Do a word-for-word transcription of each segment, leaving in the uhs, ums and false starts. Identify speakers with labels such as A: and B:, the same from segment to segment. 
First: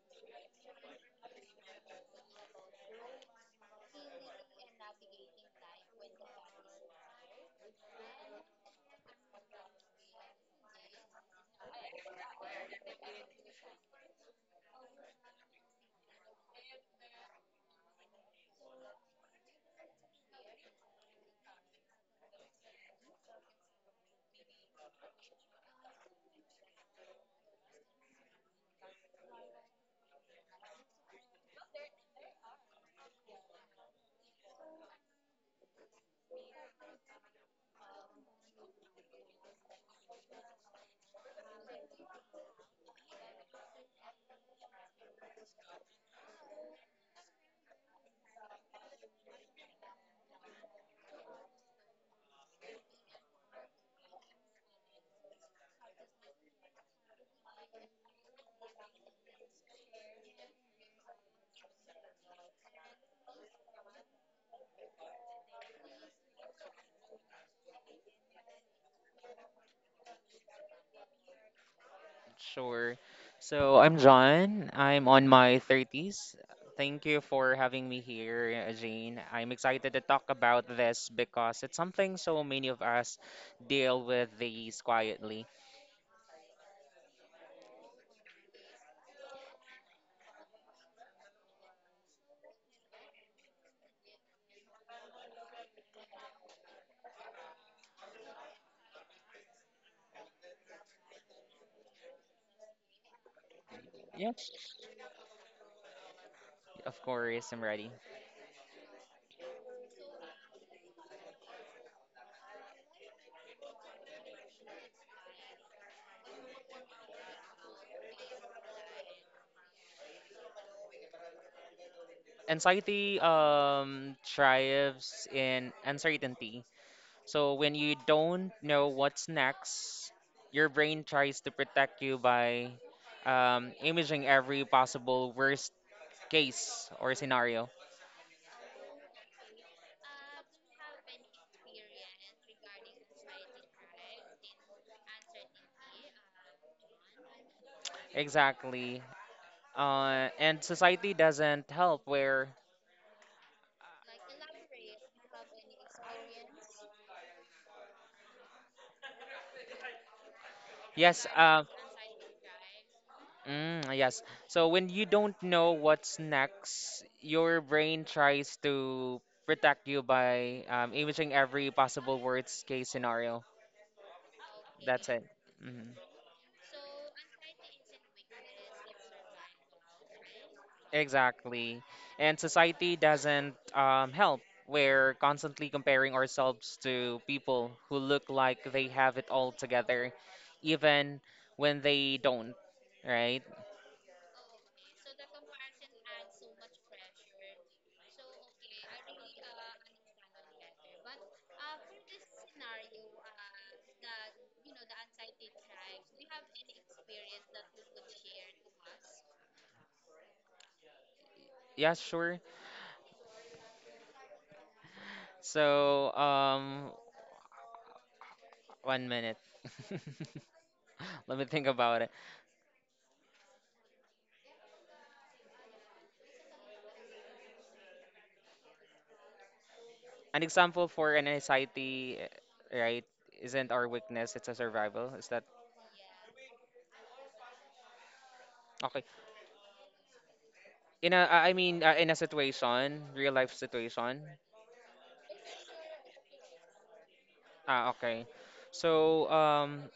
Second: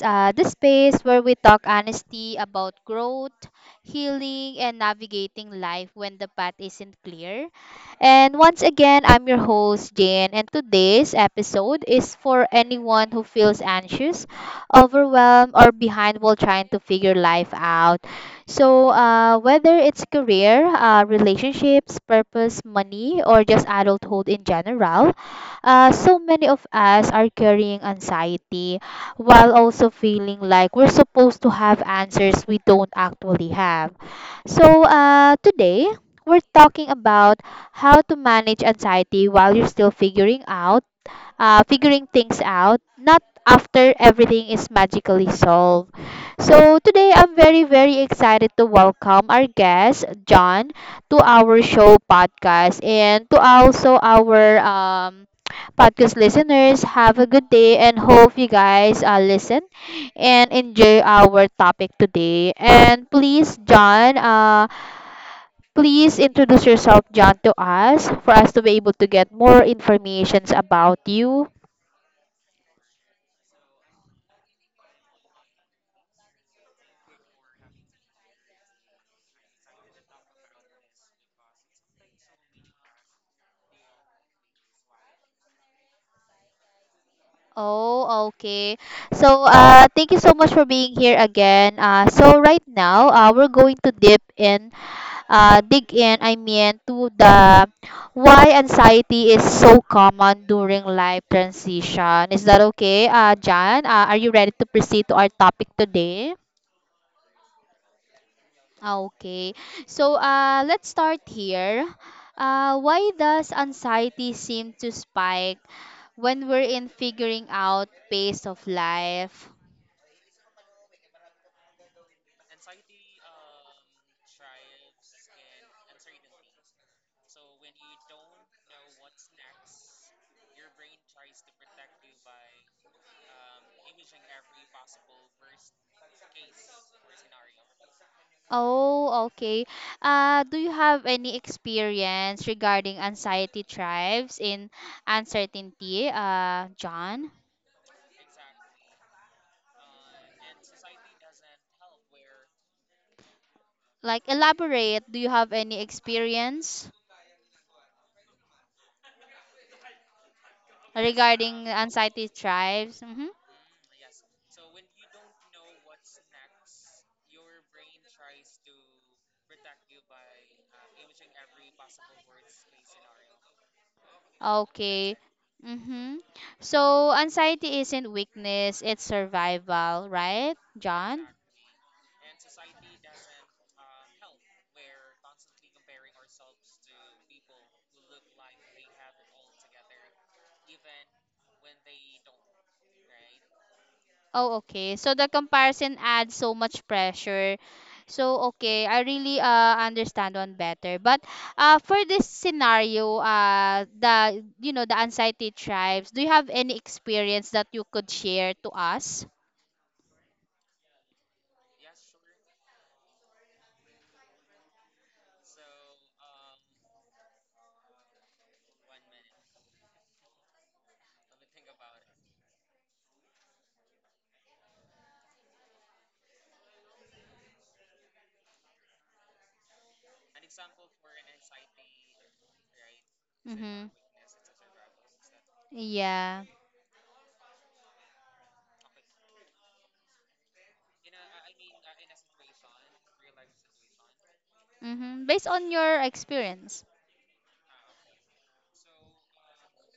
A: uh, the space where we talk honesty about growth, healing, and navigating life when the path isn't clear. And once again, I'm your host, Jane, and today's episode is for anyone who feels anxious, overwhelmed, or behind while trying to figure life out. So, uh, whether it's career, uh, relationships, purpose, money, or just adulthood in general, uh, so many of us are carrying anxiety while also feeling like we're supposed to have answers we don't actually have. So, uh, today, we're talking about how to manage anxiety while you're still figuring out uh, figuring things out, not after everything is magically solved. So today I'm very, very excited to welcome our guest, John, to our show podcast and to also our um, podcast listeners. Have a good day and hope you guys uh, listen and enjoy our topic today. And please, John, uh, please introduce yourself, John, to us for us to be able to get more informations about you.
B: Sure. So I'm John. I'm on my thirties. Thank you for having me here, uh, Jane. I'm excited to talk about this because it's something so many of us deal with these quietly.
A: Oh, okay. So, uh, thank you so much for being here again. Uh, so right now, uh, we're going to dip in, uh, dig in, I mean, to the why anxiety is so common during life transition. Is that okay, uh, Jan? Uh, are you
B: Yeah,
A: ready to proceed to our topic today?
B: of course, I'm ready.
A: Ah, okay. So, uh, let's start here. Uh, why does anxiety seem to spike when we're in figuring out pace of life?
B: Anxiety um, thrives in uncertainty. So when you don't know what's next, your brain tries to protect you by um, imaging every possible worst case or scenario.
A: Oh, okay. Uh, do you have any experience regarding anxiety tribes in uncertainty, uh, John?
B: Exactly. Uh, and society doesn't help where,
A: Like, elaborate. Do you have any experience
B: yes, uh,
A: regarding anxiety tribes? Mm-hmm.
B: mm, yes. So when you don't know what's next, your brain tries to protect you by um, imaging every possible worst case scenario. That's
A: Okay.
B: it. hmm
A: Mm-hmm. So, anxiety isn't weakness, it's survival, right, John?
B: Exactly. And society doesn't um, help. We're constantly comparing ourselves to people who look like they have it all together, even when they don't, right?
A: Oh, okay. So the comparison adds so much pressure. So okay, I really uh understand one better. But uh for this scenario, uh the you know the anxiety tribes, do you have any experience that you could share to us?
B: Yeah, sure. So, um, one minute. Let me think about it. An example for an anxiety, uh, right, isn't
A: Mm-hmm.
B: our weakness, it's a survival. Is that
A: Yeah.
B: okay? In a, I I mean, uh, in a situation, real life situation.
A: Mm-hmm. Based on your experience.
B: Ah, okay. So, um,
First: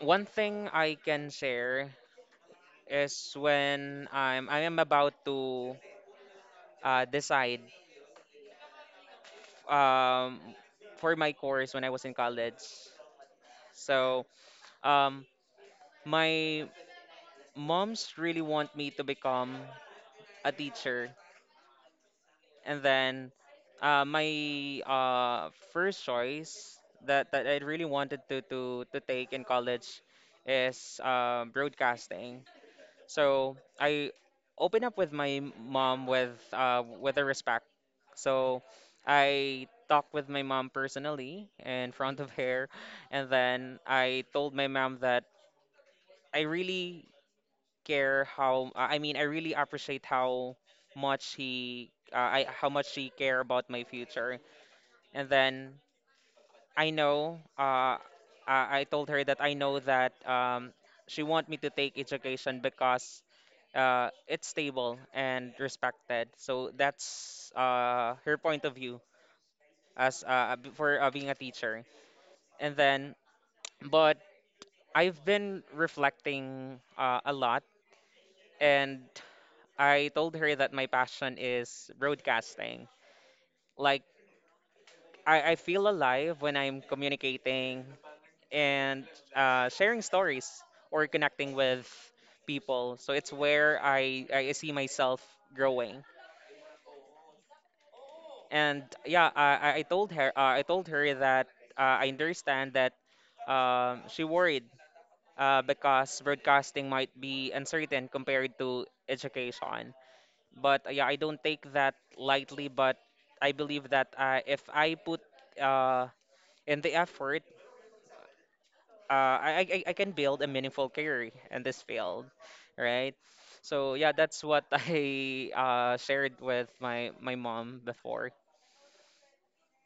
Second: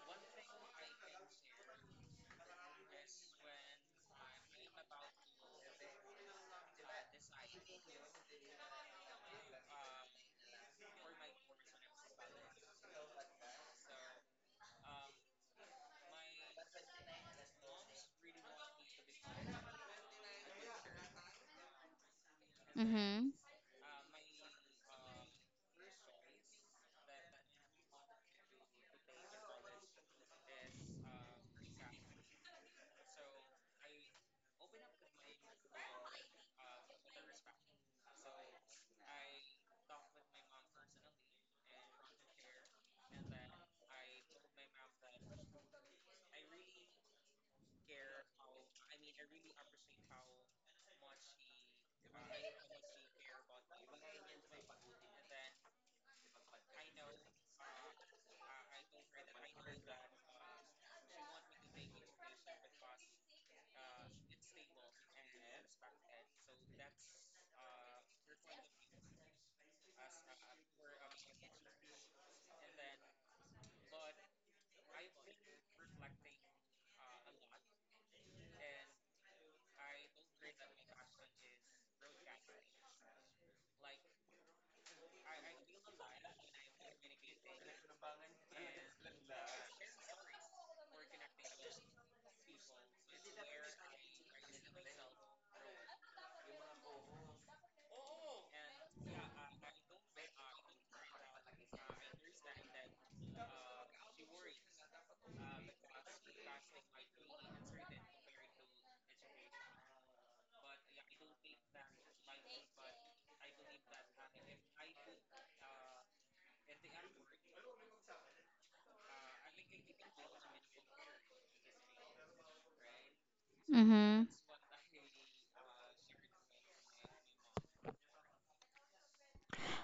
B: one thing I can share is when I'm, I am about to uh, decide um, for my course when I was in college. So, um, My moms really want me to become a teacher, and
A: Mm-hmm.
B: then uh, my uh, first choice that, that I really wanted to, to, to take in college is uh, broadcasting. So I opened up with my mom with uh, with a respect. So I talked with my mom personally in front of her, and then I told my mom that I really care how I mean I really appreciate how much he uh, I how much he care about my future. And then I know uh I, I told her that I know that um she want me to take education because uh it's stable and respected. So that's uh her point of view as uh b- for uh, being a teacher. And then but I've been reflecting uh, a lot and I told her that my passion is broadcasting. Like, I, I feel alive when I'm communicating and uh, sharing stories or connecting with people. So it's where I, I see myself growing. And yeah, I, I I told her uh, I told her that uh, I understand that um, she worried uh, because broadcasting might be uncertain compared to education. but uh, yeah, I don't take that lightly. But I believe that uh, if I put uh, in the effort, uh, I, I I I can build a meaningful career in this field, right? So yeah,
A: Mm-hmm.
B: that's what I uh, shared with my my mom before.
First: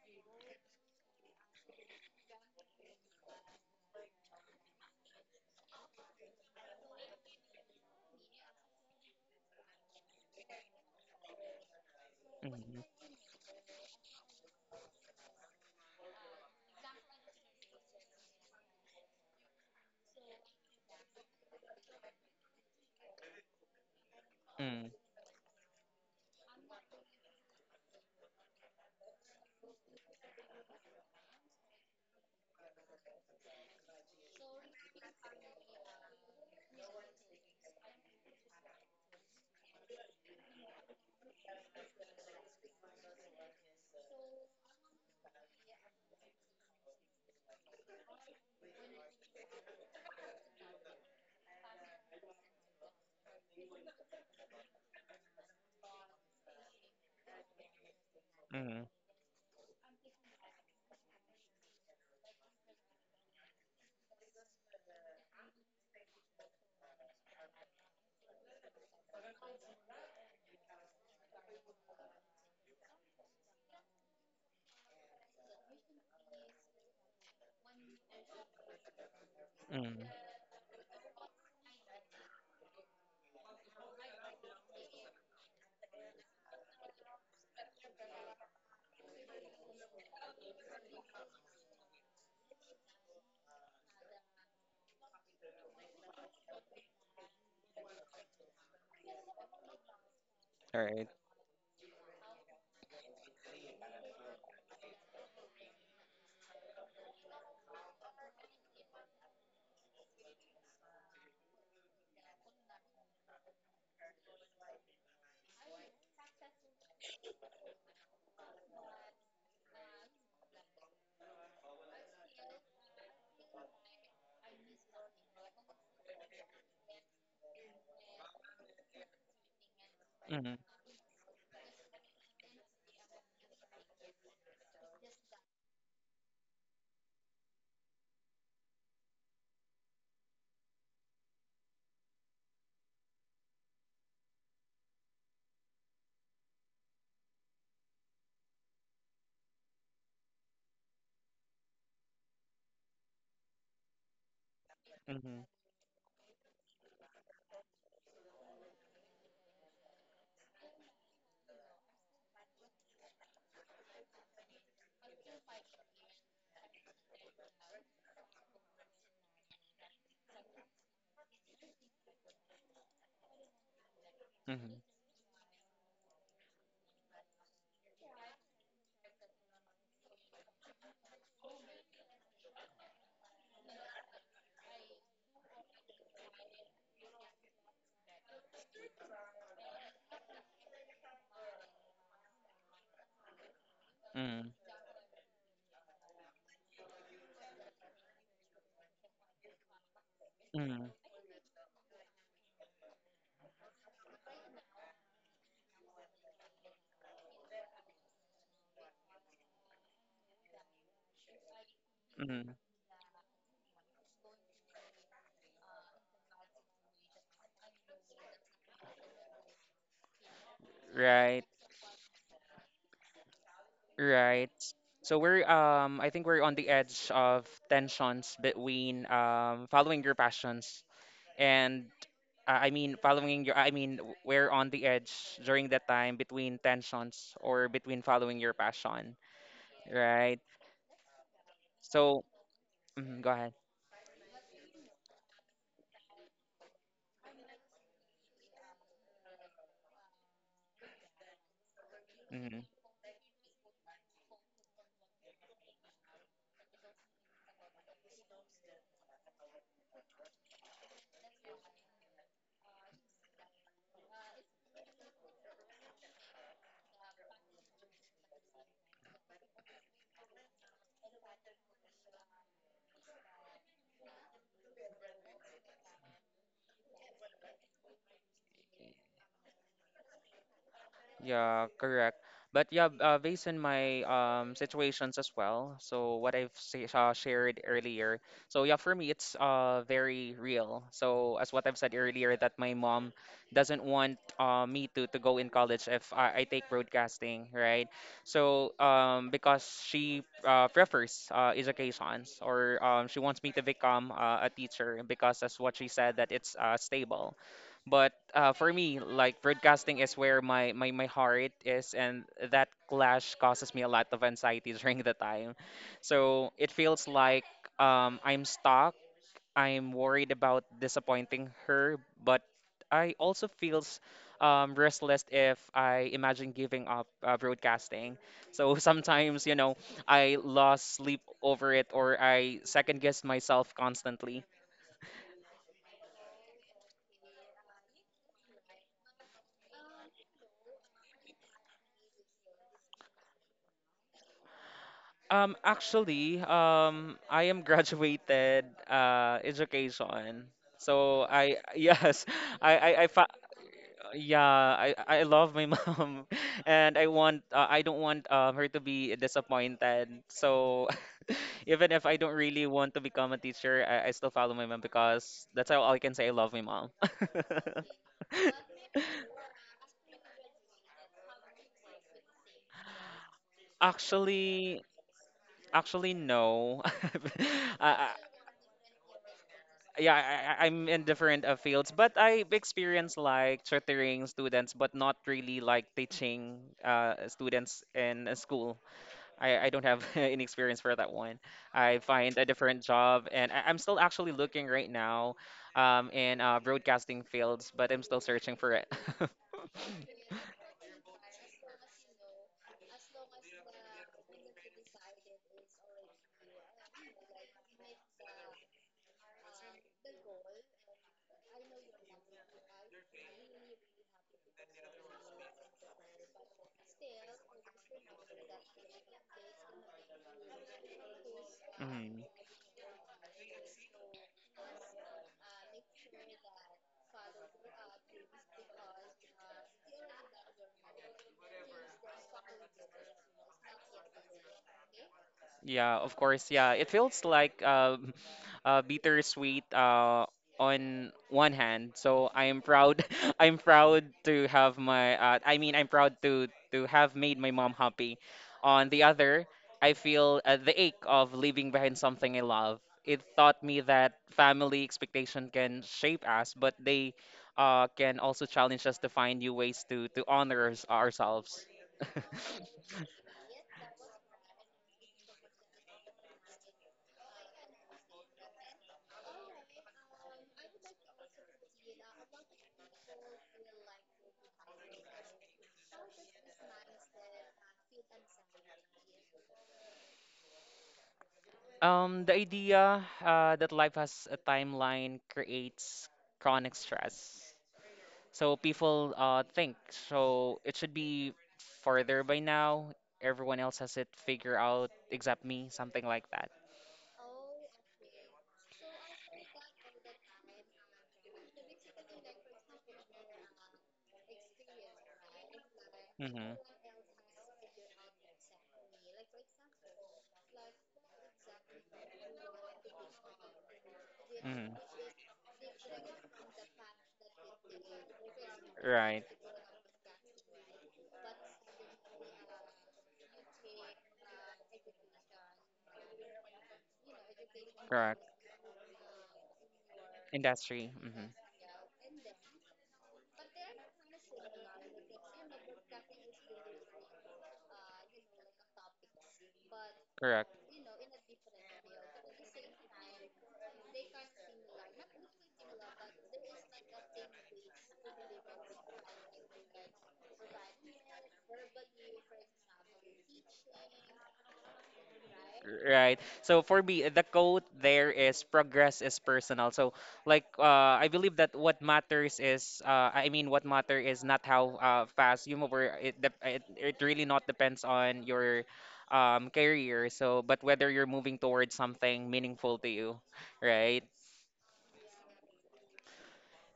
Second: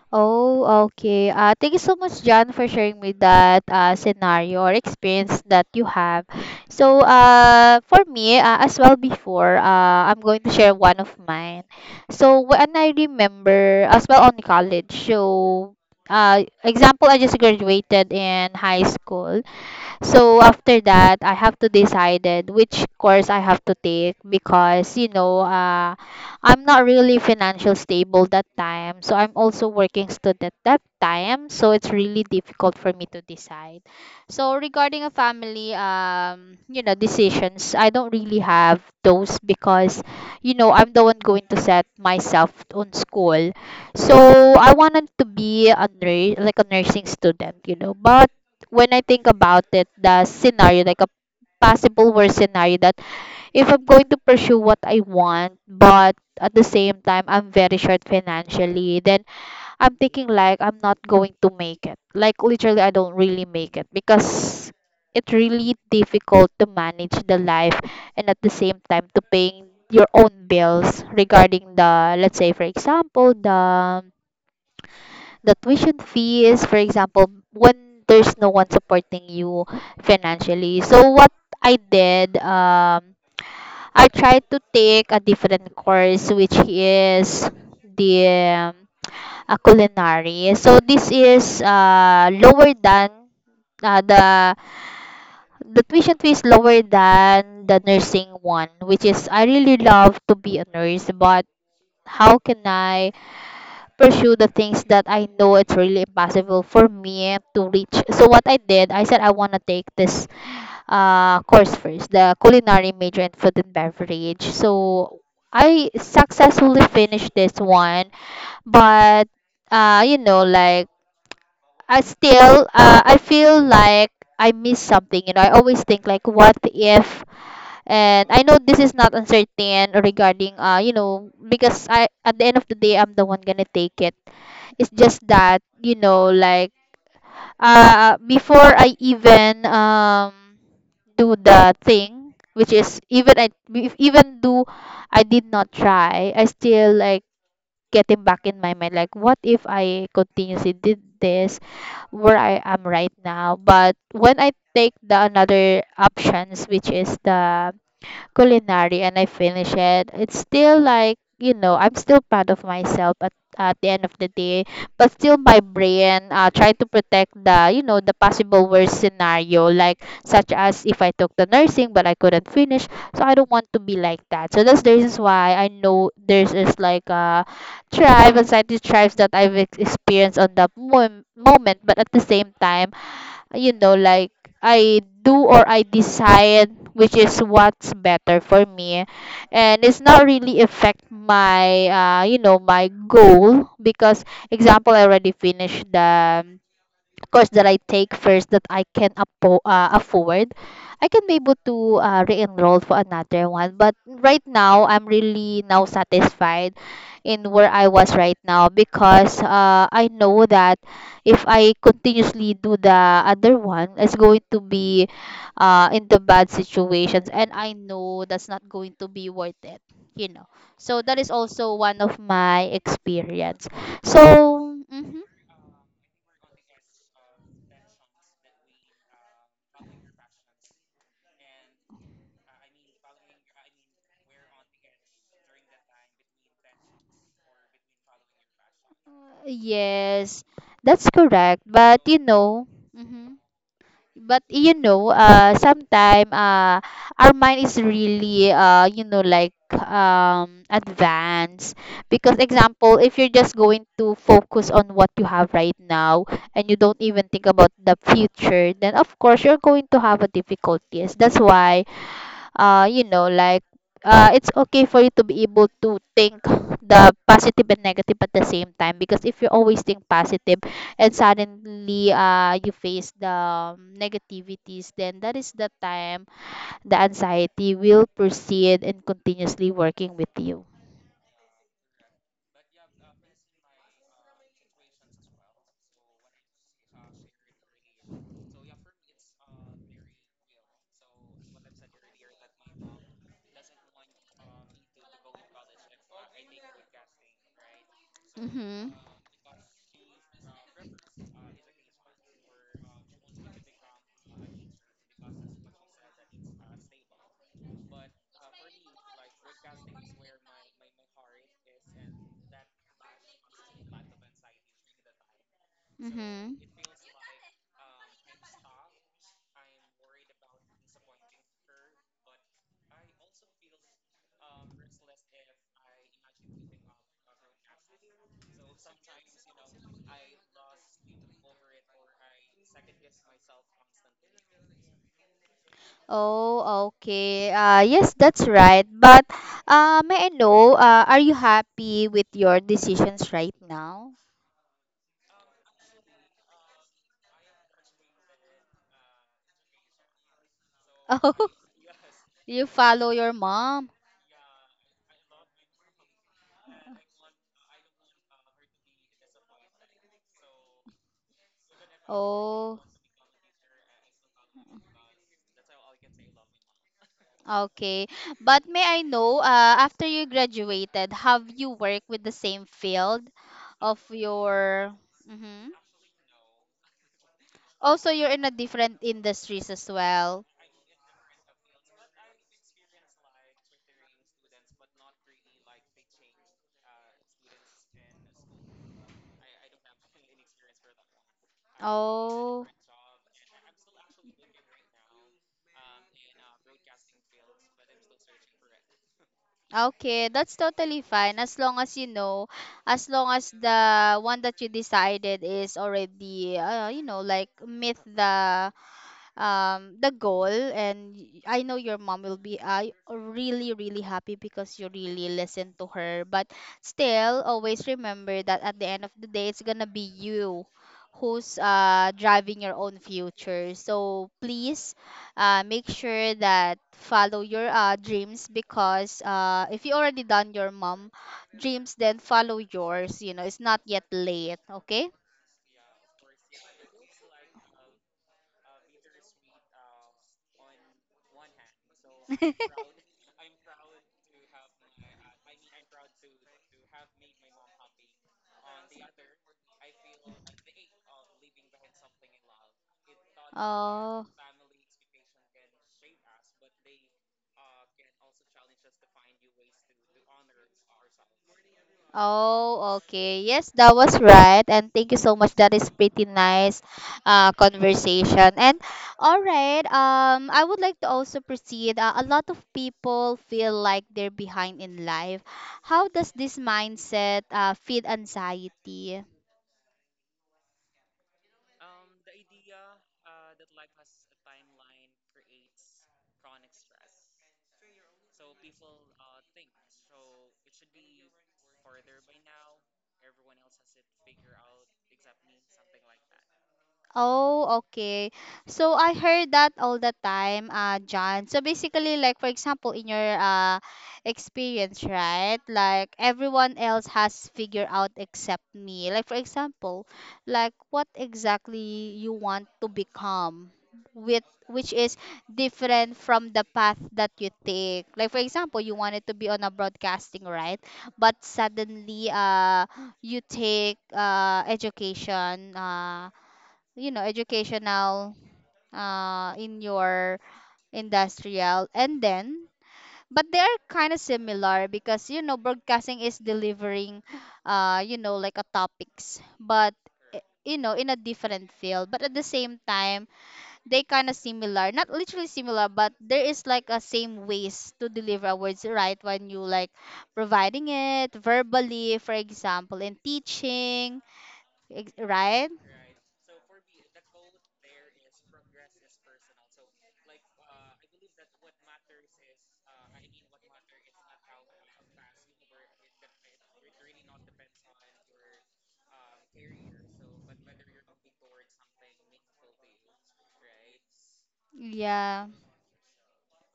A: Oh, okay. Uh, thank you so much, John, for sharing me that uh, scenario or experience that you have. So, uh, for me, uh, as well before, uh, I'm going to share one of mine. So, when I
B: Mm-hmm.
A: remember, as well on college, so, uh, example, I just graduated in high school. So after that, I have to decided which course I have to take
B: Mm.
A: because you know, uh, I'm not really financial stable that time. So I'm also working student that time. So it's really difficult for me to decide. So regarding a family, um, you know, decisions, I don't really have those because, you know, I'm the one going to set myself on school. So I wanted to be a nurse, like a nursing student, you know, but when I think about it, the scenario, like a possible worst scenario, that if I'm going to pursue what I want, but at the same time I'm very short
B: Mm.
A: financially, then I'm thinking like I'm not going to make it. Like literally, I don't really make it because it's really difficult to manage the life and at the same time to paying your own bills regarding the, let's say for example the the tuition fee is, for example, when there's no one supporting you
B: Mm-hmm.
A: financially. So what I did, um, I tried to take a different course, which is the um, a culinary. So this is uh, lower than uh, the the tuition fee is lower than the nursing one, which is I really love to be a
B: Alright, right.
A: nurse, but how can I pursue the things that I know it's really impossible for me to reach. So what I did, I said I want to take this uh, course first, the culinary major in food and beverage. So I successfully finished this one, but uh, you know, like I still, uh, I feel like I miss something. You know, I always think like, what if? And I know this is not uncertain
B: Mm-hmm.
A: regarding, uh, you know, because I at the end of the day, I'm the one gonna take it, it's just that, you know, like uh before I even um do the thing, which is even I if even do I did not try, I still like getting back in my mind like what if I continuously did this where I am right now? But when I take the
B: Mm-hmm.
A: another options which is the culinary and I finish it. It's still like, you know, I'm still proud of myself at, at the end of the day, but still my brain uh, try to protect the, you know, the possible worst scenario, like such as if I took the nursing but I couldn't finish. So I don't want to be like that. So that's the reason why I know there's is like a tribe, anxiety tribes that I've ex- experienced on that mom- moment, but at the same time, you know, like I do or I decide which is what's better for me. And it's not really affect my, uh, you know, my goal because,
B: Mm-hmm.
A: example, I already finished the course that I take first that I can appo- uh, afford,
B: Mm-hmm.
A: I can be able to uh, re-enroll for another one. But right now, I'm really now satisfied in where I was right now because uh, I know that if I
B: Mm-hmm.
A: continuously do the other one, it's going to be uh, in the bad situations, and I know that's not going to be worth it. You know, so that is
B: Right.
A: also one of my experience.
B: Right.
A: So.
B: So
A: Mhm.
B: we're um I think we're on the edge of tensions between um following your passions and uh, I mean following your I mean w- we're on the edge during that time between tensions or between following your passion, right?
A: Yes, that's correct. But you
B: So
A: know,
B: mhm, go
A: hmm,
B: ahead.
A: but you know, uh, sometime uh, our mind is really uh, you know, like um, advanced. Because
B: Mm-hmm.
A: example, if you're just going to focus on what you have right now and you don't even think about the future, then of course you're going to have a difficulties. That's why uh you know like uh it's okay for you to be able to think the positive and negative at the same time because if you always think positive and suddenly uh you face the um, negativities then that is the time the anxiety will proceed and continuously working with you.
B: Yeah, correct. But yeah, b- uh, based on my um, situations as well, so what I've say, uh, shared earlier, so yeah, for me, it's uh, very real. So as what I've said earlier, that my mom doesn't want uh, me to, to go in college if I, I take broadcasting, right? So
A: Mhm.
B: um, because she uh, prefers uh, educations or um, she wants me to become uh, a teacher because that's what she said that it's uh, stable. But uh, for me, like broadcasting is where my, my, my heart is, and that clash causes me a lot of anxiety during the time. So
A: Mhm.
B: it feels like um, I'm stuck. I'm worried about disappointing her, but I also feels um, restless if I imagine giving up uh, broadcasting. So sometimes, you know, I lost sleep over it, or I second guess myself constantly.
A: Oh, okay. Uh, yes, that's right. But uh, may I know, uh, are you happy with your decisions right now?
B: Um, actually, um, I am graduated uh education. So I yes,
A: You
B: I I, I
A: follow
B: fa
A: your mom.
B: yeah, I I love my mom, and I want uh, I don't want um her to be disappointed. So even if I don't really
A: Oh,
B: want to become a teacher, I, I still follow my mom because that's how I can say I love my mom.
A: okay. But may I know, uh, after you graduated, have you worked with the same field of
B: Actually,
A: your? Mm-hmm.
B: Actually no.
A: Also,
B: I,
A: you're in a different industries as
B: yeah,
A: well.
B: I, I- I'm in different uh, fields, but I experience like tutoring students, but not really like teaching uh, students in a school. I, I don't have any experience for that one. I find a
A: Oh,
B: different job, and I, I'm still actually looking right now um, in uh, broadcasting fields, but I'm still searching for it.
A: okay. That's totally fine. As long as you know, as long as the one that you decided is already, uh, you know, like meet the um the goal and y- I know your mom will be I really really happy because you really listen to her but still always remember that at the end of the day it's gonna be you who's uh
B: Mhm.
A: driving your own future so please uh make sure that follow your uh dreams because uh if you already done your mom dreams then follow yours, you know it's not yet late okay.
B: Yeah, of course. Yeah, it feels like um, uh, bittersweet uh, on one hand. So I'm proud. I'm proud to have my. Uh, I mean, I'm proud to to have made my mom happy. On the other, I feel uh, the ache of leaving behind something I love. It taught me that
A: Oh.
B: family expectation can shape us, but they uh, can also challenge us to find new ways to to honor ours- ourselves.
A: Oh, okay. Yes, that was right. And thank you so much. That is pretty nice uh, conversation. And all right, um, I would like to also proceed. Uh, a lot of people feel like they're behind in life. How does this mindset uh, feed anxiety?
B: Um, the idea uh, that life has a timeline creates chronic stress. So people uh, think so it should be further by now. Everyone else has it figured out except me, something like that.
A: Oh, okay. So I heard that all the time, uh, John. So basically, like for example, in your uh experience, right? Like
B: Mm-hmm.
A: everyone else has figured out except me. Like for example, like what exactly you want to become with
B: Mm-hmm.
A: which is different from the path that you take. Like for example, you
B: Right.
A: wanted to be on a broadcasting, right? But suddenly uh you take uh education uh you know
B: Correct.
A: educational uh in your
B: Industry. Mm-hmm.
A: industrial and then but they are kind of similar because you know broadcasting is delivering uh you know like a topics but eh,
B: Correct.
A: you know in a different field but at the same time they kind of similar not literally similar but there is like a same ways to deliver our words right when you like providing it verbally for example in teaching ex- right,
B: Right. So for me, the quote there is progress is personal. So like uh, I believe that what matters is uh, I mean what matter is not how uh, fast you move or it, dep- it it really not depends on your um, career. So but whether you're moving towards something meaningful to you, right?
A: yeah.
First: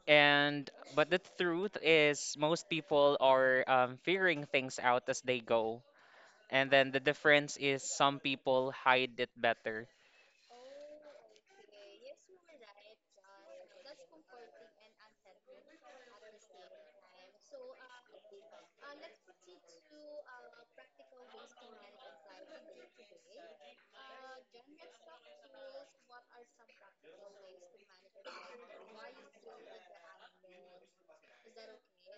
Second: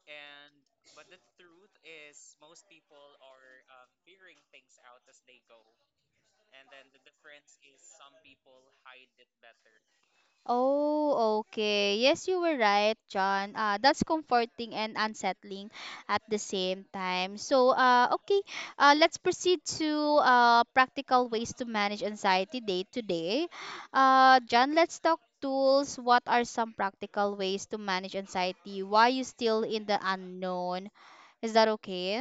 B: And but the truth is most people are um, figuring things out as they go. And then the difference is some people hide it better.
A: Oh, okay. Yes, you were right, John. Uh, that's comforting and unsettling at the same time. So, uh, okay, uh, let's proceed to uh, practical ways to manage anxiety day to day. Uh, John, let's talk tools. What are some practical ways to manage anxiety? Why you still in the unknown? Is that okay?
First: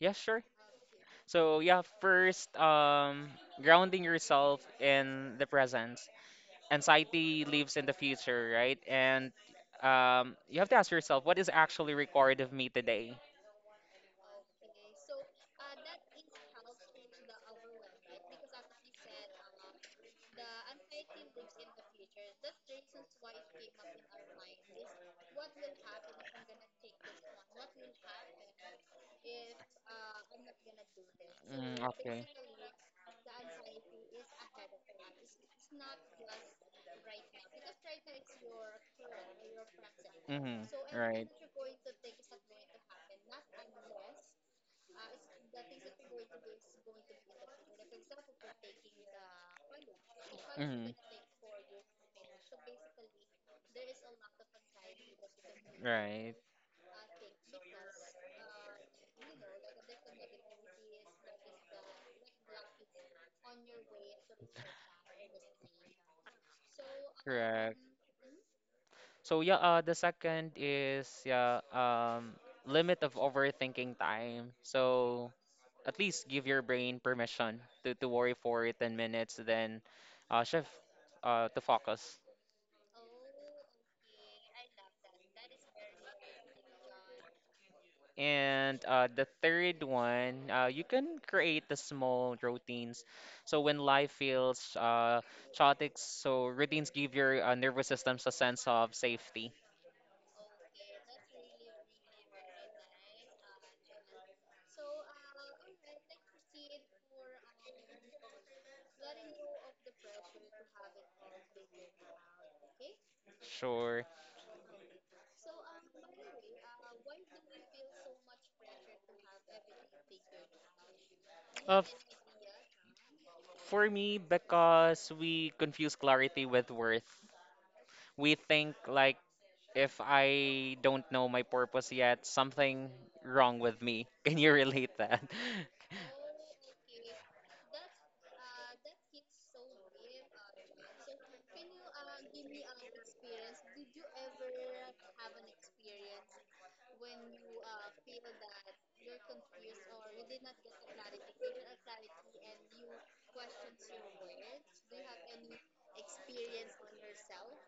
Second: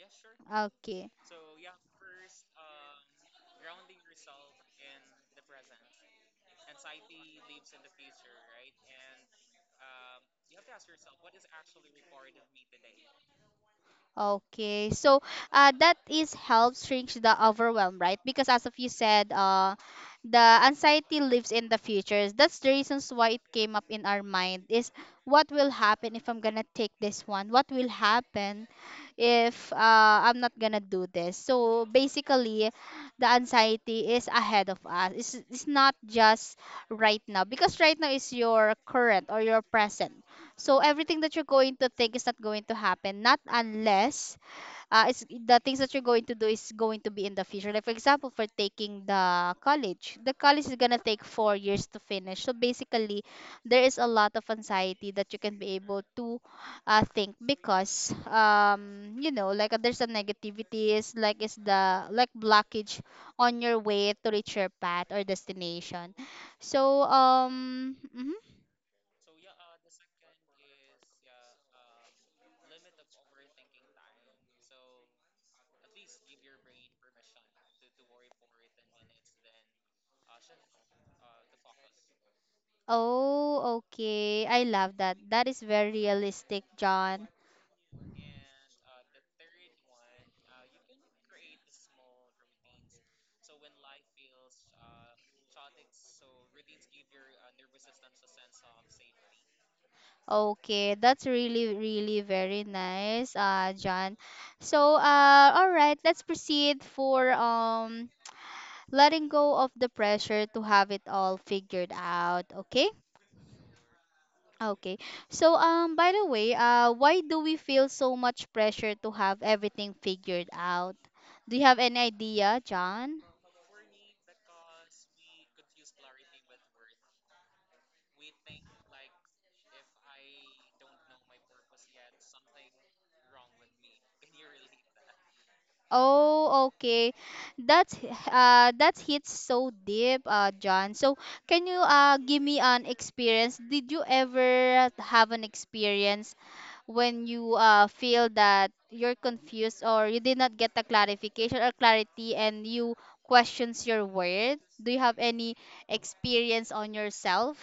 B: Yeah, sure.
A: Okay.
B: So yeah, first, um, grounding yourself in the present. Anxiety lives in the future, right? And um, you have to ask yourself, what is actually required of me today?
A: Okay, so uh, that is helps reach the overwhelm, right? Because as of you said, uh, the anxiety lives in the future. That's the reasons why it came up in our mind is what will happen if I'm gonna take this one? What will happen if uh, I'm not gonna do this?
B: Mm,
A: So
B: okay.
A: basically, the anxiety is ahead of us. It's, it's not just right now because right now is your current or your present,
B: Mm-hmm.
A: so everything
B: Right.
A: that you're going to think is not going to happen, not unless uh, it's the things that you're going to do is going to be in the future. Like for example, for taking the college, the college is
B: Mm-hmm.
A: gonna take four years to finish. So basically, there is a lot of anxiety that you can be able
B: Right.
A: to uh, think because um you know like uh, there's a negativity is like is the like blockage on your way to reach your path or destination. So
B: Correct.
A: um. mhm.
B: So yeah, uh, the second is yeah, um, limit of overthinking time. So at least give your brain permission to, to worry for ten minutes, then uh, shift uh, to focus.
A: Oh, okay. I love that. That is very realistic, John.
B: And uh, the third one, uh, you can create the small routines. So when life feels uh, chaotic, so routines give your uh, nervous systems a sense of safety.
A: Okay, that's really, really very nice, uh, John. So, uh, all right, let's proceed for um letting go of the pressure to have it all figured out. Okay.
B: Sure.
A: Okay. So, um, by the way, uh, why do we feel so much pressure to have everything figured out? Do you
B: Uh,
A: have
B: f-
A: any idea, John?
B: for me, because we confuse clarity with worth. We think like if I don't know my purpose yet, something wrong with me. Can you relate that?
A: Oh, okay. That's h- uh that hits so deep, uh, John. So can you uh give me an experience? Did you ever have an experience when you uh feel that you're confused or you did not get a clarification or clarity and you questions your word? Do you have any experience on yourself?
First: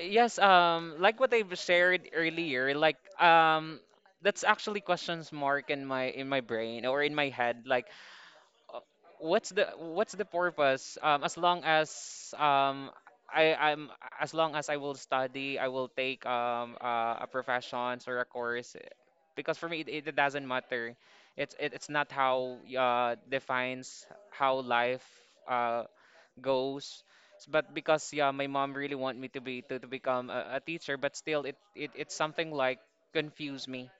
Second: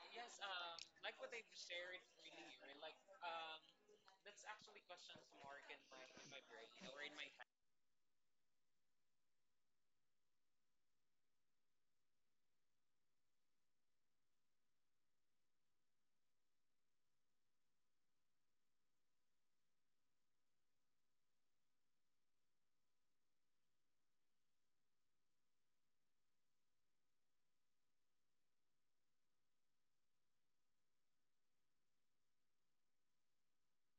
B: Yes, um, like what I've shared earlier, like um, that's actually questions mark in my in my brain or in my head. Like, uh, what's the what's the purpose? Um, as long as um, I I'm as long as I will study, I will take um uh, a professions or a course, eh, because for me it, it doesn't matter. It's it, it's not how uh defines how life uh goes. S- But because yeah, my mom really want me to be to, to become a, a teacher, but still it, it it's something like confuse me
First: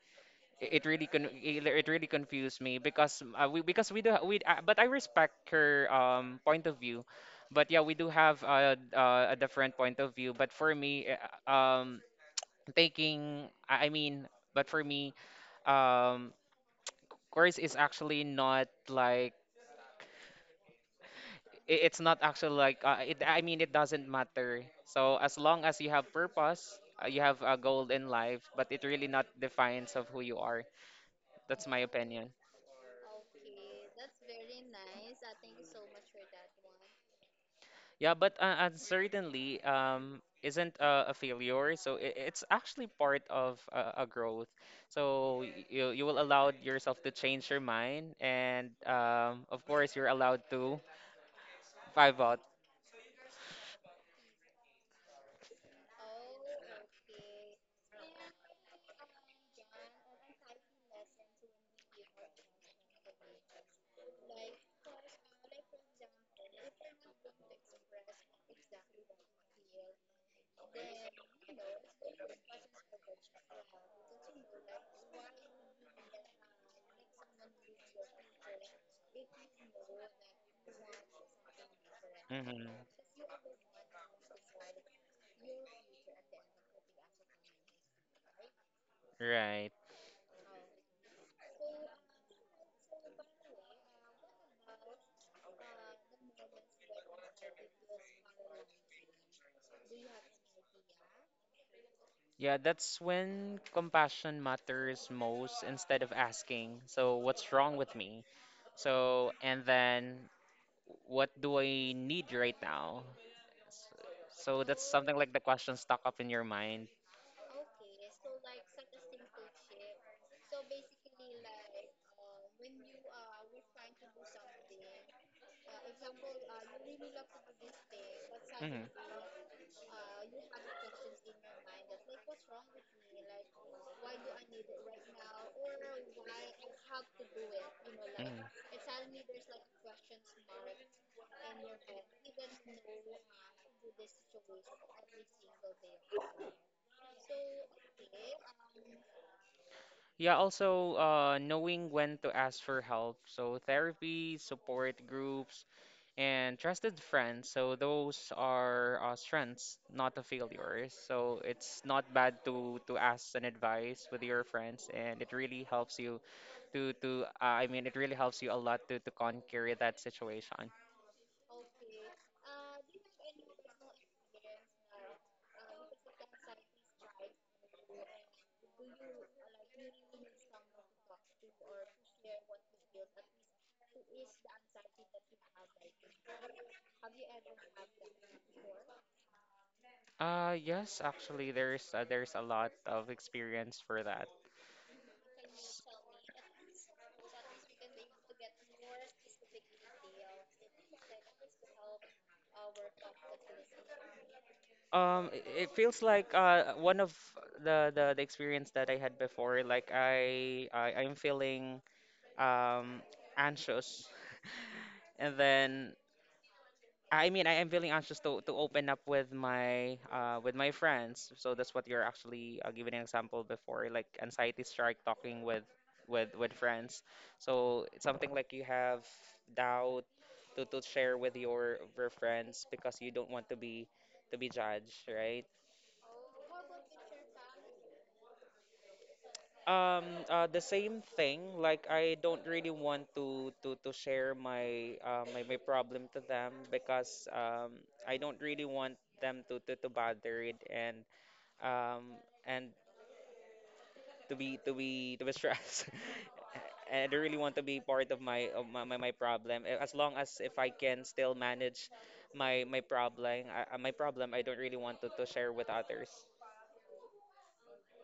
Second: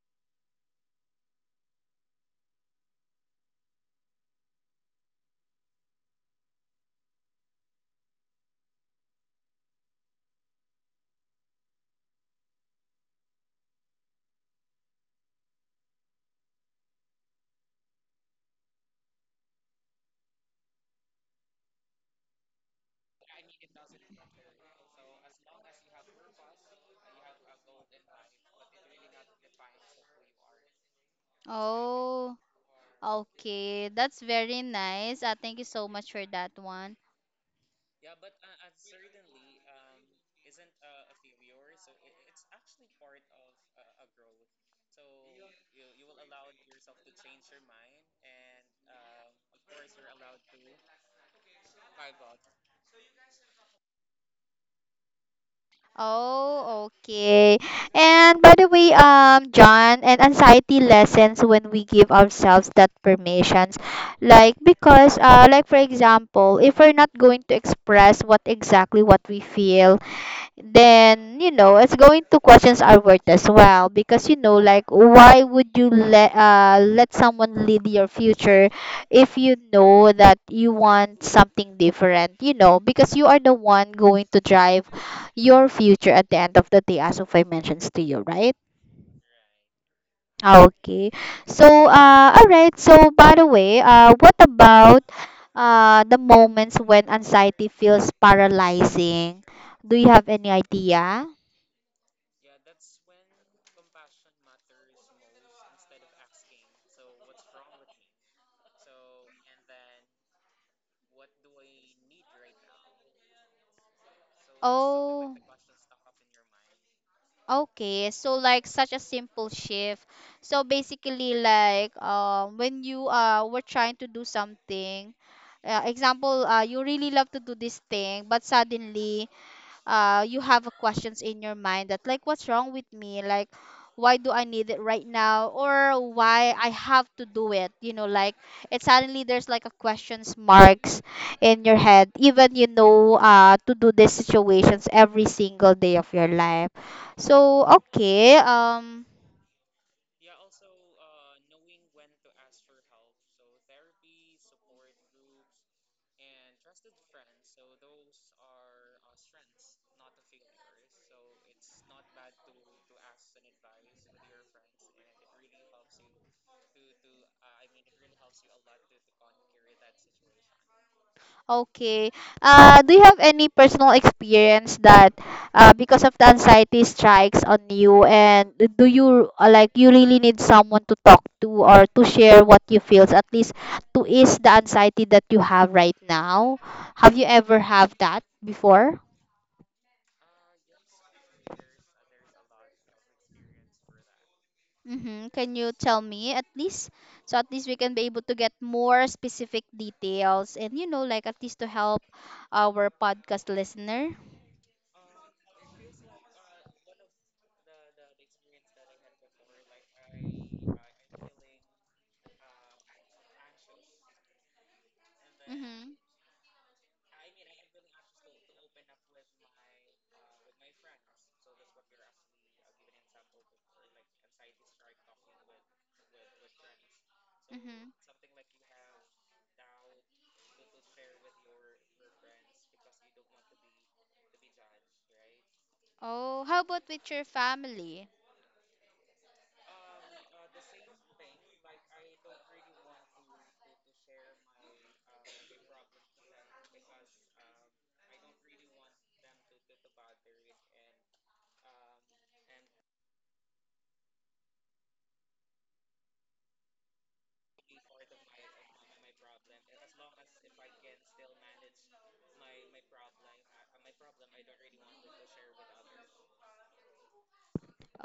B: it really con it it really confused me because uh, we because we do ha- we uh, but I respect her um point of view, but yeah we do have a uh, a different point of view. But for me, eh, uh, um taking I I mean, but for me, um course is actually not like i- it's not actually like uh, it I mean it doesn't matter. So as long as you have purpose, uh, you have a goal in life, but it really not defines of who you are. That's my opinion.
A: Oh, okay. That's very nice. Uh, thank you so much for that one.
B: Yeah, but uh, uncertainty um, isn't a, a failure. So it, it's actually part of a, a growth. So y- you, you will allow yourself to change your mind. And um, of course, you're allowed to five out.
A: Oh, okay. And by the way, um, John, and anxiety lessens when we give ourselves that permissions. Like because uh like for example, if we're not going to express what exactly what we feel, then you know it's going to questions our worth as well because you know like why would you let uh let someone lead your future if you know that you want something different, you know,
B: Hmm.
A: because you are the one going to drive your future at the end of the day as of I mentioned to you, right?
B: Right.
A: Okay. So, uh, all right, so by the way, uh, what about uh the moments when anxiety feels paralyzing? Do you have any idea?
B: Yeah, that's when compassion matters most instead of asking, so what's wrong with me? So, and then what do I need right now? S- So that's something like
A: Oh,
B: the question stuck up in your mind.
A: okay. So like such a simple shift. So basically like um when you uh were trying to do something, uh, example, uh, you really love to do this thing, but
B: Hmm.
A: suddenly uh you have a questions in your mind that like what's wrong with me, like why do I need it right now or why I have to do it, you know, like
B: Mhm.
A: it suddenly there's like a questions marks in your head even you know uh to do these situations every single day of your life. So okay, um.
B: Yeah, also uh, knowing when to ask for help. So, therapy, support groups, and trusted friends. So, those are uh, strengths, not the failures. So, it's not bad to to ask an advice with your friends, and it really helps you to to uh, I mean, it really helps you a lot to to conquer that situation.
A: Okay. Uh, do you have any personal experience that uh, because of the anxiety strikes on you, and do you uh, like you really need someone to talk to or to share what you feels at least to ease the anxiety that you have right now? Have you ever have that before?
B: Uh, yes, actually, there's uh, there's a lot of experience for that.
A: Mm-hmm. Can you tell me at least? So at least we can be able to get more specific details, and you know like at least to help our podcast listener.
B: Um, i- it feels like uh one of the the, the experience that I had before, like I, I I'm feeling um anxious, and
A: Mm-hmm.
B: then I mean, I am feeling anxious to, to open up with my uh with my friends. So that's what you're actually uh, giving an example before, like anxiety strike talking with with with friends. So
A: Mm-hmm.
B: it's something like you have doubt to, to share with your your friends because you don't want to be to be judged, right?
A: Oh, how about with your family?
B: Um, uh, the same thing. Like I don't really want to to to share my uh, my my problem to them because um I don't really want them to to to bother it and um and to be to be to be stressed. And I don't really want to be part of my of my, my, my problem. Eh, as long as if I can still manage my my problem, I, I- my problem, I don't really want to to share with others.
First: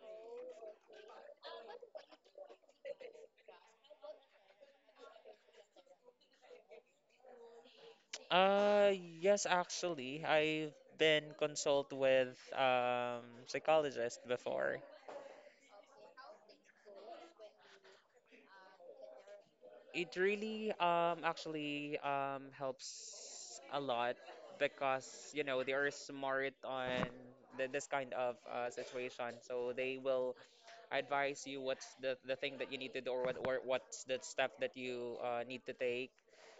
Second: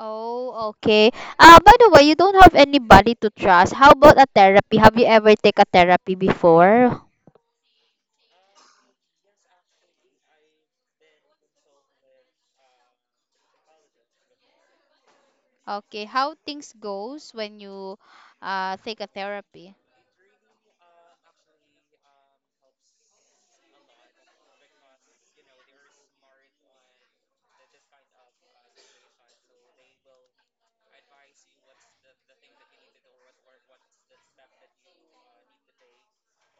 A: Oh, okay. Uh, by the way, you don't have anybody to trust. How about a therapy? Have you ever take a therapy before?
B: Uh, yes, actually, I've been consult with um psychologist before.
A: Okay, how things goes when you uh, take a therapy?
B: It really um actually um helps a lot because you know they are smart on the, this kind of uh, situation, so they will advise you what's the the thing that you need to do or what or what's the step that you uh, need to take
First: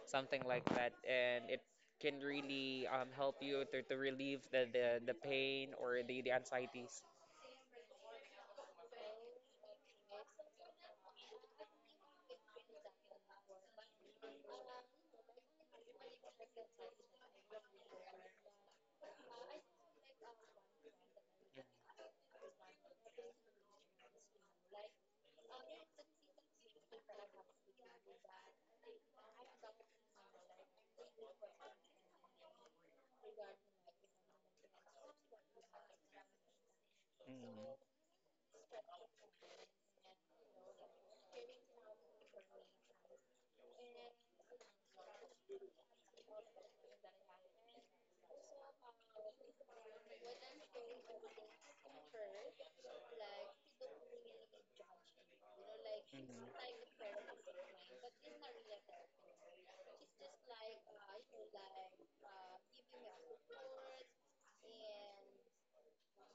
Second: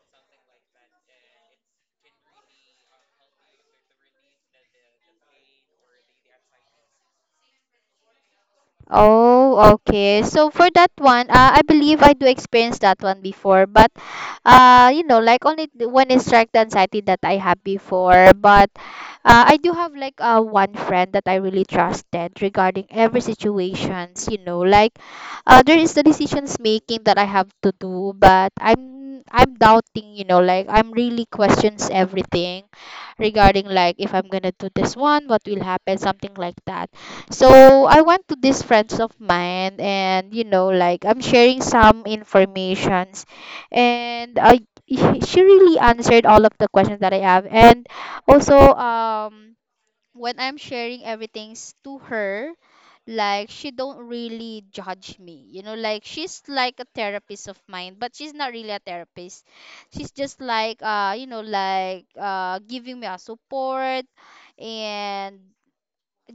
B: something like that, and it can really um, help you to, to relieve the, the, the pain or the, the anxieties.
A: Oh, okay. So for that one, uh, I believe I do experience that one before, but uh, you know, like only th- one is anxiety that I have before. But uh, I do have like uh, one friend that I really trusted regarding every situations. You know, like uh, there is the decisions making that I have to do, but I'm I'm doubting. You know, like I'm really questions everything regarding like if I'm gonna do this one, what will happen, something like that.
B: Mm,
A: So I went to these friends of mine, and you know like I'm sharing some informations, and I she really answered all of the questions that I have, and also um when I'm sharing everything's to her, like she don't really judge me, you know, like she's like a
B: mhm,
A: therapist of mine, but she's not really a therapist. She's just like uh you know like uh giving me a support, and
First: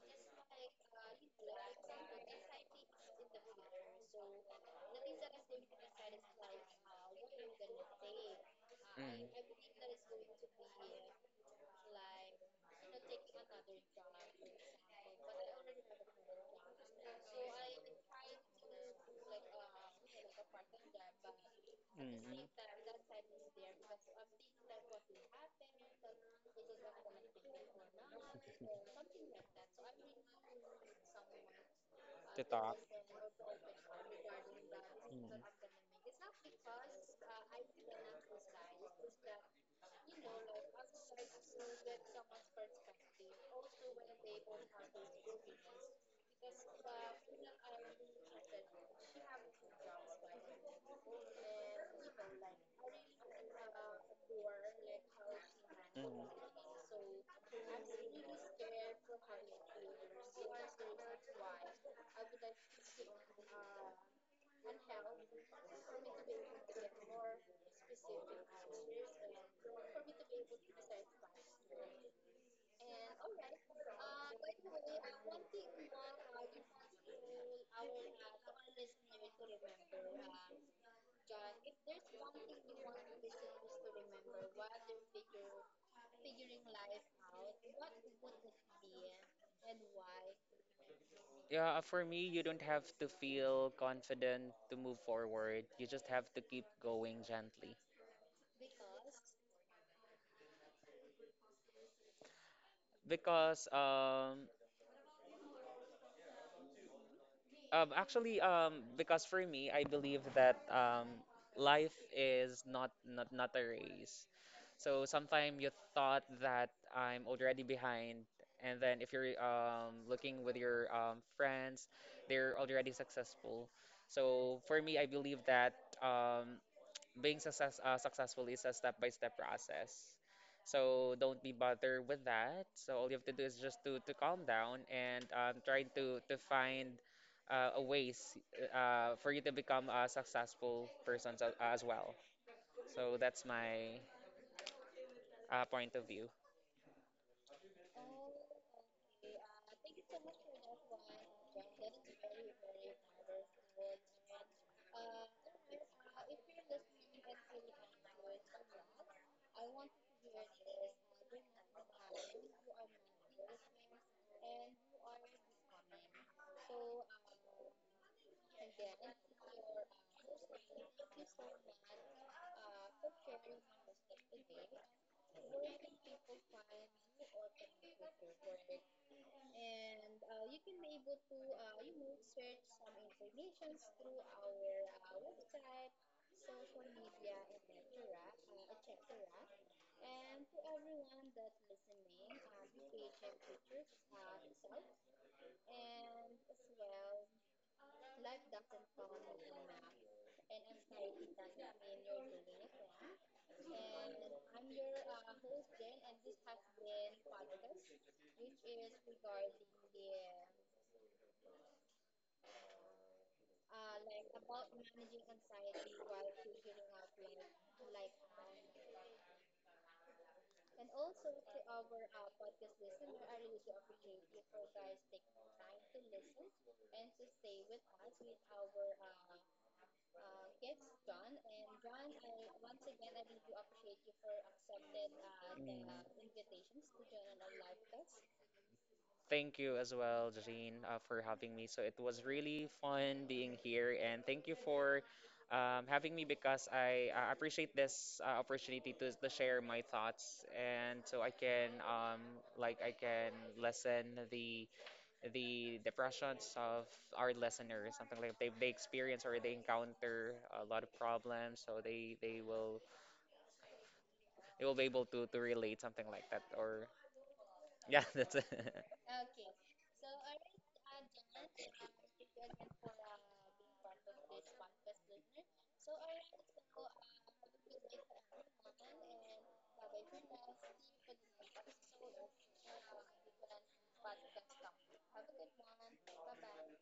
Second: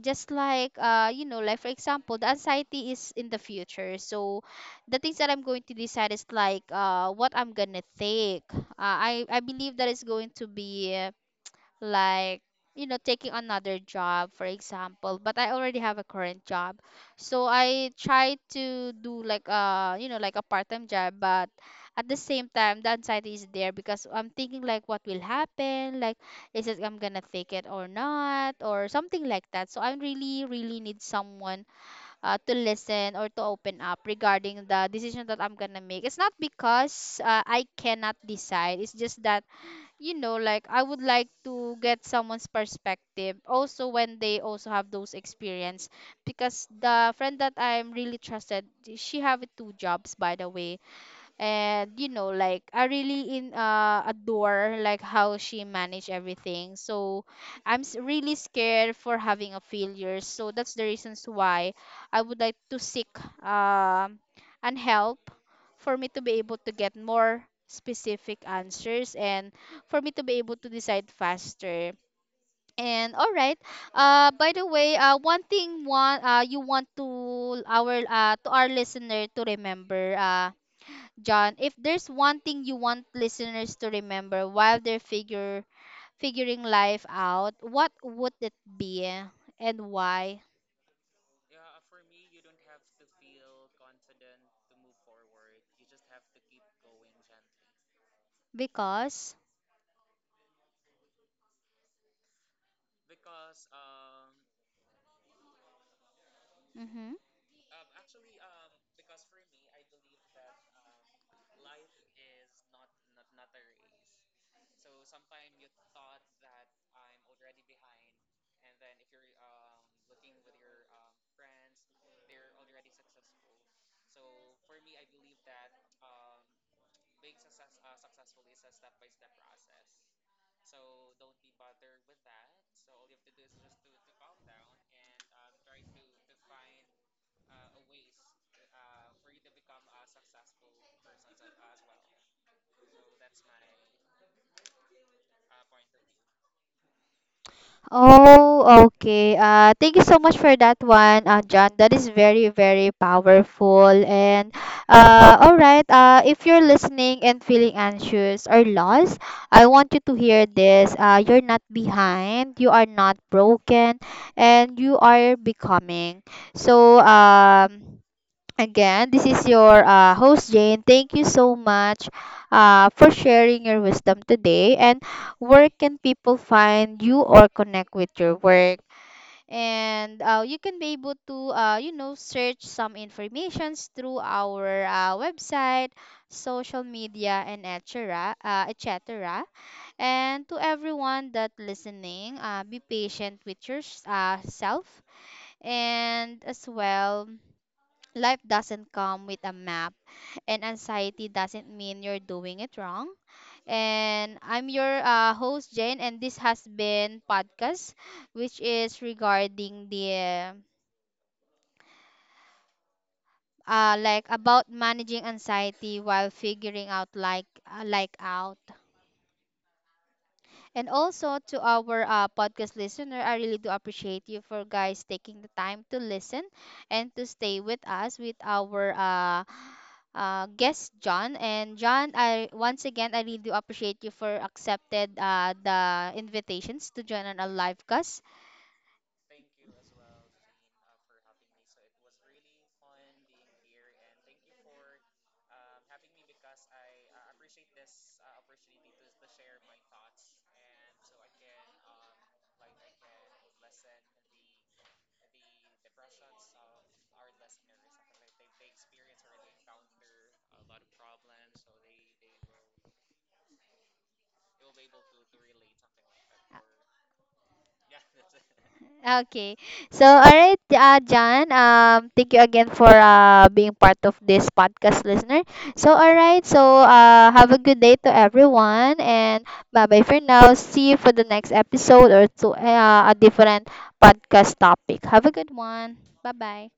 A: just like uh you know like for example the anxiety is in the future, so the things that I'm going to decide is like uh what I'm gonna take, uh, i i believe that it's going to be like, you know, taking another job for example, but I already have a current job. So I try to do like a, you know, like a part-time job, but
B: mm,
A: at the
B: mhm.
A: same time the anxiety is there because I'm thinking like what will happen, like is it I'm gonna take it or not or something like that. So I really really need someone uh,
B: To
A: to
B: talk.
A: listen or to open up regarding the decision
B: Mm.
A: that I'm gonna make. It's not because uh, I cannot decide, it's just that you know like I would like to get someone's perspective also when they also have those experience because the friend that I'm really trusted, she have two jobs by the way, and you know like I really in uh adore like how she managed
B: Mm.
A: everything. So i'm s- really scared for having a failure, so that's the reasons why I would like to seek um and help for me to be able to get more specific answers and for me to be able to decide faster. And all right, uh by the way, uh one thing one uh you want to our uh to our listener to remember, uh John, if there's one thing you want listeners to remember while they're figure figuring life out, what would it be and why?
B: Yeah, uh, for me, you don't have to feel confident to move forward. You just have to keep going gently.
A: Because.
B: Because um,
A: Mm-hmm.
B: um actually um because for me I believe that um life is not not not a race. So sometimes you thought that I'm already behind and then if you're um looking with your um friends, they're already successful. So for me I believe that um being success, uh, successful is a step-by-step process. So don't be bothered with that. So all you have to do is just to, to calm down and um, try to, to find uh, a ways uh, for you to become a successful person as, as well. So that's my uh, point of view.
A: Oh, okay. Uh, thank you so much for that one, uh, John. That is very, very powerful. And uh, all right, uh, if you're listening and feeling anxious or lost, I want you to hear this. Uh, you're not behind, you are not broken, and you are becoming. So, um, again, this is your uh, host, Jane. Thank you so much uh, for sharing your wisdom today. And where can people find you or connect with your work? And uh, you can be able to, uh, you know, search some informations through our uh, website, social media, and et etc. Uh, et cetera. And to everyone that listening, uh, be patient with yourself, uh, self, and as well, life doesn't come with a map and anxiety doesn't mean you're doing it wrong. And I'm your uh, host, Jane, and this has been podcast, which is regarding the uh, like about managing anxiety while figuring out like uh, like out. And also to our uh, podcast listener, I really do appreciate you for guys taking the time to listen and to stay with us with our uh, uh, guest, John. And John, I once again I really do appreciate you for accepted uh, the invitations to join on a live
B: Mm.
A: cast.
B: Thank you as well, Jean, uh, for having me. So it was really fun being here, and thank you for um, having me because I uh, appreciate this uh, opportunity to, to share my thoughts, and so I can um, like I can lessen the the depressions of our listeners, something like they they experience or they encounter a lot of problems, so they they will they will be able to to relate something like that, or yeah, that's it.
A: Okay. So, all right, uh, John, um, thank you again for uh, being part of this podcast, listener. So, all right, so uh, have a good day to everyone, and bye bye for now. See you for the next episode or to uh, a different podcast topic. Have a good one. Bye bye.